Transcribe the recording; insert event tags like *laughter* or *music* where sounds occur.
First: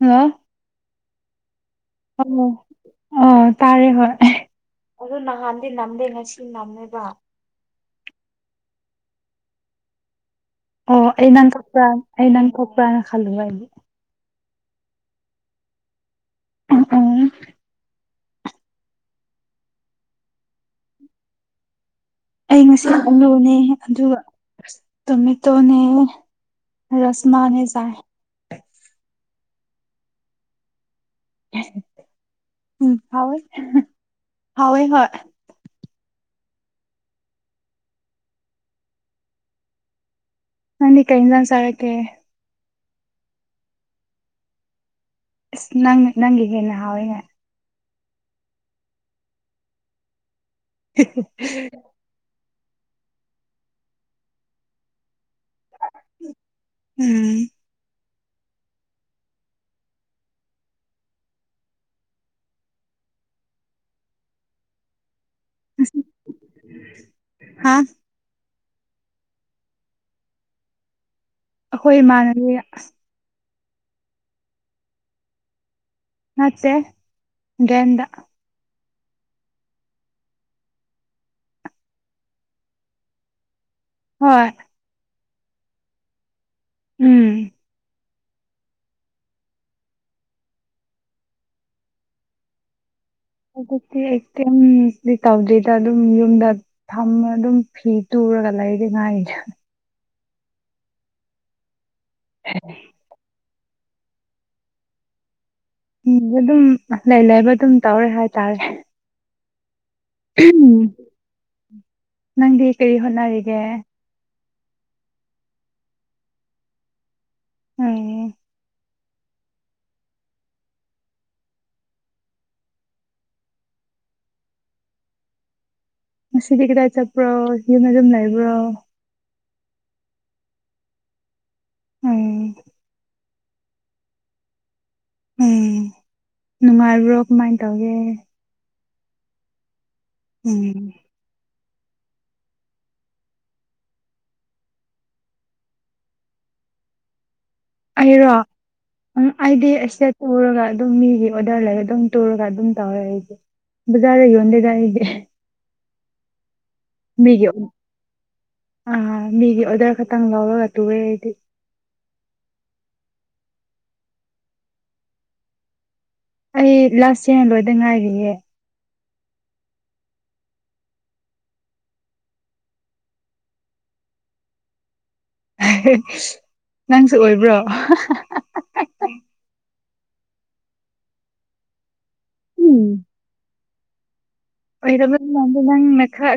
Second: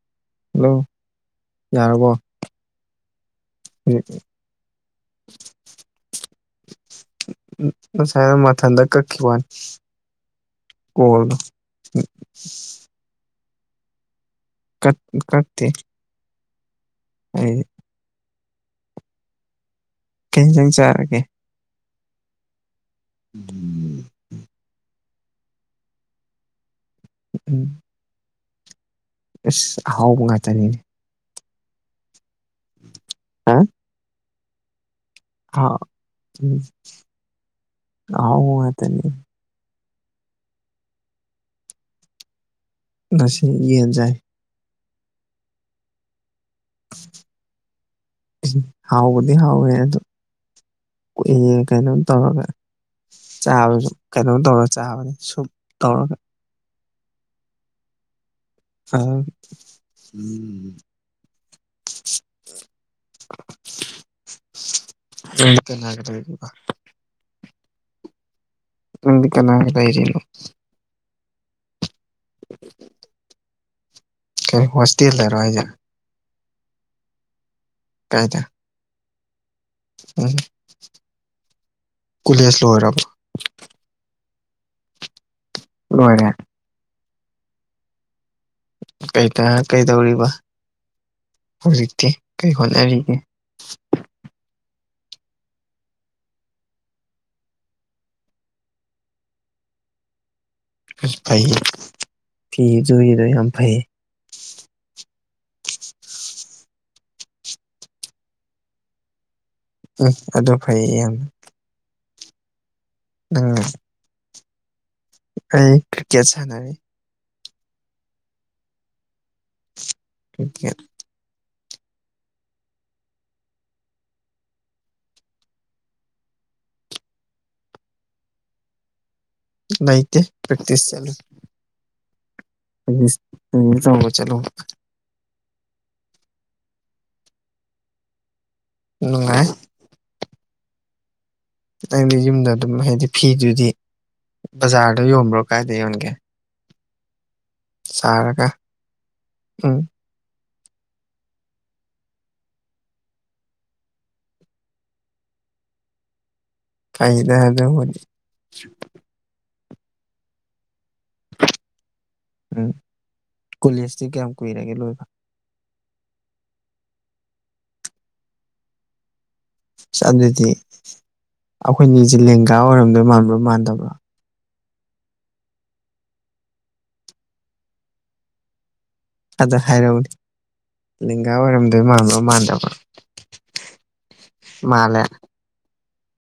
hello ꯌꯥꯔꯕꯣ ꯇꯜꯂꯣ ꯑ ꯇꯥꯔꯦ ꯍꯧꯖꯤꯛ ꯍꯣꯏ ꯑꯗꯨ ꯅꯍꯥꯟꯗꯤ ꯅꯝꯗꯦ ꯉꯁꯤ ꯅꯝꯃꯦ ꯉꯁꯥꯏꯋꯣ ꯃꯊꯟꯗ ꯀꯛꯈꯤ ꯋꯥꯅꯤ ꯑꯣ ꯑꯩ ꯀꯣꯜꯗꯣ ꯅꯪ ꯈꯛꯇ ꯑꯩ ꯅꯪ ꯈꯛꯇꯅ ꯈꯜꯂꯨꯔꯦ ꯑꯩꯗꯤ ꯀꯠ ꯀꯠꯇꯦ ꯎꯝ ꯀꯩ ꯏꯟꯖꯥꯡ ꯆꯥꯔꯒꯦ ꯑꯩ ꯉꯁꯤ ꯑꯂꯨꯅꯦ ꯑꯗꯨꯒ ꯑꯁ ꯇꯣꯃꯦꯇꯣꯅꯦ ꯔꯥꯁꯃꯥꯅꯦ ꯆꯥꯏ ꯏꯁ ꯑꯍꯥꯎꯕ ꯉꯥꯛꯇꯅꯤꯅꯦ ꯎꯝ ꯍꯥꯎꯋꯦ ꯍꯥꯎꯋꯦ ꯍꯣꯏ ꯍꯥꯎ ꯎꯝ ꯑꯍꯥꯎꯕ ꯉꯥꯇꯅꯤ ꯅꯪꯗꯤ ꯀꯩꯏꯟꯖꯥꯡ ꯆꯥꯔꯛꯀꯦ ꯉꯁꯤ ꯌꯦꯟ ꯆꯥꯏ ꯑꯁ ꯅꯪ ꯅꯪꯒꯤ ꯍꯦꯟꯅ ꯍꯥꯎꯋꯤꯅꯦ ꯍꯥꯎꯕꯗꯤ ꯍꯥꯎꯋꯦ ꯑꯗꯣ ꯀꯣꯛꯑꯦꯌꯦ ꯀꯩꯅꯣ ꯇꯧꯔꯒ ꯆꯥꯕꯖꯨ ꯀꯩꯅꯣ ꯇꯧꯔ ꯆꯥꯕꯅꯤ ꯁꯨꯞ ꯇꯧꯔꯒ ꯎꯝ ꯑ ꯎꯝ ꯅꯪꯗꯤ ꯀꯅꯥꯒ ꯂꯩꯔꯤꯕ ꯍꯥꯥ ꯅꯪꯗꯤ ꯀꯅꯥꯒ ꯂꯩꯔꯤꯅꯣ ꯑꯩꯈꯣꯏ ꯏꯃꯥꯟꯅꯕꯤ ꯀꯔꯤ ꯍꯣꯁꯇꯦꯜ ꯗꯔꯣ ꯍꯥꯏꯖꯦ ꯅꯠꯇꯦ ꯔꯦꯟꯗ ꯀꯥꯏꯗ ꯎꯝ ꯀꯨꯂꯦꯖ ꯂꯣꯏꯔꯕꯣ ꯍꯣꯏ ꯂꯣꯏꯔꯦ ꯎꯝ ꯩ ꯀꯩꯀ ꯀꯩꯗꯧꯔꯤꯕ ꯍꯧꯖꯤꯛꯇꯤ ꯀꯩ ꯍꯣꯠꯅꯔꯤꯒꯦ ꯑꯗꯨꯛꯇꯤ ꯑꯩꯛꯇꯤꯟꯗꯤ ꯑꯗꯨꯝ ꯇꯧꯗ꯭ꯔꯤꯗ ꯑꯗꯨꯝ ꯌꯨꯝꯗ ꯊꯝꯃ ꯑꯗꯨꯝ ꯐꯤ ꯇꯨꯔꯒ ꯂꯩꯗ ꯉꯥꯏꯔꯤꯗ ꯑꯁ ꯐꯩꯌꯦ ꯐꯤ ꯇꯨꯔꯤꯗꯣ ꯌꯥꯝ ꯐꯩꯌꯦ ꯎꯝ ꯑꯗꯨꯝ ꯂꯩ ꯂꯩꯕ ꯑꯗꯨꯝ ꯇꯧꯔꯦ ꯍꯥꯏꯇꯥꯔꯦ ꯎꯝ ꯑꯗꯨ ꯐꯩꯌꯦ ꯌꯥꯝꯅ ꯅꯪꯗꯤ ꯀꯔꯤ ꯅꯪ ꯍꯣꯠꯅꯔꯤꯒꯦ ꯑꯩ ꯀ꯭ꯔꯤꯀꯦꯠ ꯁꯥꯟꯅꯔꯤ ꯎꯝ ꯀ꯭ꯔꯤꯀꯦꯠ ꯉꯁꯤꯗꯤ ꯀꯗꯥꯏ ꯆꯠꯄ꯭ꯔꯣ ꯌꯨꯝꯗ ꯑꯗꯨꯝ ꯂꯩꯕ꯭ꯔꯣ ꯂꯩꯇꯦ ꯄ꯭ꯔ‌ꯦꯛꯇꯤꯁ ꯆꯠꯂꯤ ꯎꯝ *unintelligible* ꯆꯥꯎꯕ ꯆꯠꯂꯣ ꯎꯝ ꯅꯨꯡꯉꯥꯏꯕ꯭ꯔꯣ ꯀꯃꯥꯏꯅ ꯇꯧꯒꯦ ꯅꯨꯡꯉꯥꯏ ꯎꯝ ꯅꯪꯗꯤ ꯌꯨꯝꯗ ꯑꯗꯨꯝ ꯍꯥꯏꯗꯤ ꯐꯤꯗꯨꯗꯤ ꯕꯖꯥꯔꯗ ꯌꯣꯟꯕ꯭ꯔꯣ ꯀꯥꯏꯗ ꯌꯣꯟꯒꯦ *inaudible* ꯑꯩꯔꯣ ꯁꯥꯔꯒ ꯎꯝ ꯑꯩꯗꯤ ꯑꯦꯁ‌ꯦꯠ ꯄꯨꯔꯒ ꯑꯗꯨꯝ ꯃꯤꯒꯤ ꯑꯣꯗ꯭ꯔ ꯂꯩꯔ ꯑꯗꯨꯝ ꯇꯨꯔꯒ ꯑꯗꯨꯝ ꯇꯧꯋꯦ ꯑꯩꯗꯤ ꯕꯖꯥꯔꯗ ꯌꯣꯟꯗꯦꯗꯥ ꯑꯩꯗꯤ ꯐꯩꯗ ꯃꯤꯒꯤ ꯑꯞ ꯑꯗꯨꯕꯨꯗꯤ ꯑꯥ ꯃꯤꯒꯤ ꯑꯣꯗ꯭ꯔ ꯈꯇꯪ ꯂꯧꯔꯒ ꯇꯨꯋ‌ꯦ ꯑꯩꯗꯤ ꯎꯝ ꯀꯣꯂꯦꯖꯇꯤ ꯀꯌꯥꯝ ꯀꯨꯏꯔꯒꯦ ꯂꯣꯏꯕ ꯑꯩ ꯂꯥꯁ ꯌ꯭ꯔ ꯂꯣꯏꯗ ꯉꯥꯏꯔꯤꯌꯦ ꯑꯁ ꯑꯗꯨꯗꯤ ꯑꯩꯈꯣꯏꯅꯤꯁꯦ ꯂꯦꯡꯒꯥ ꯑꯣꯏꯔꯝꯗꯣꯏ ꯃꯥꯟꯕ꯭ꯔꯣ ꯃꯥꯟꯗꯕ꯭ꯔꯣ ꯅꯪꯁꯨ ꯑꯣꯏꯕ꯭ꯔꯣ ꯑꯗ‌ꯣ ꯍꯥꯏꯔꯛꯎꯅꯦ ꯂꯦꯡꯒꯥ ꯑꯣꯏꯔꯝꯗꯣꯏ ꯃꯥꯟꯕ꯭ꯔ‌ꯣ ꯃꯥꯟꯗꯕ꯭ꯔꯣ ꯃꯥꯜꯂꯦ ꯑꯣꯏꯔꯝꯃꯅꯤ ꯅꯪꯅ ꯈꯔ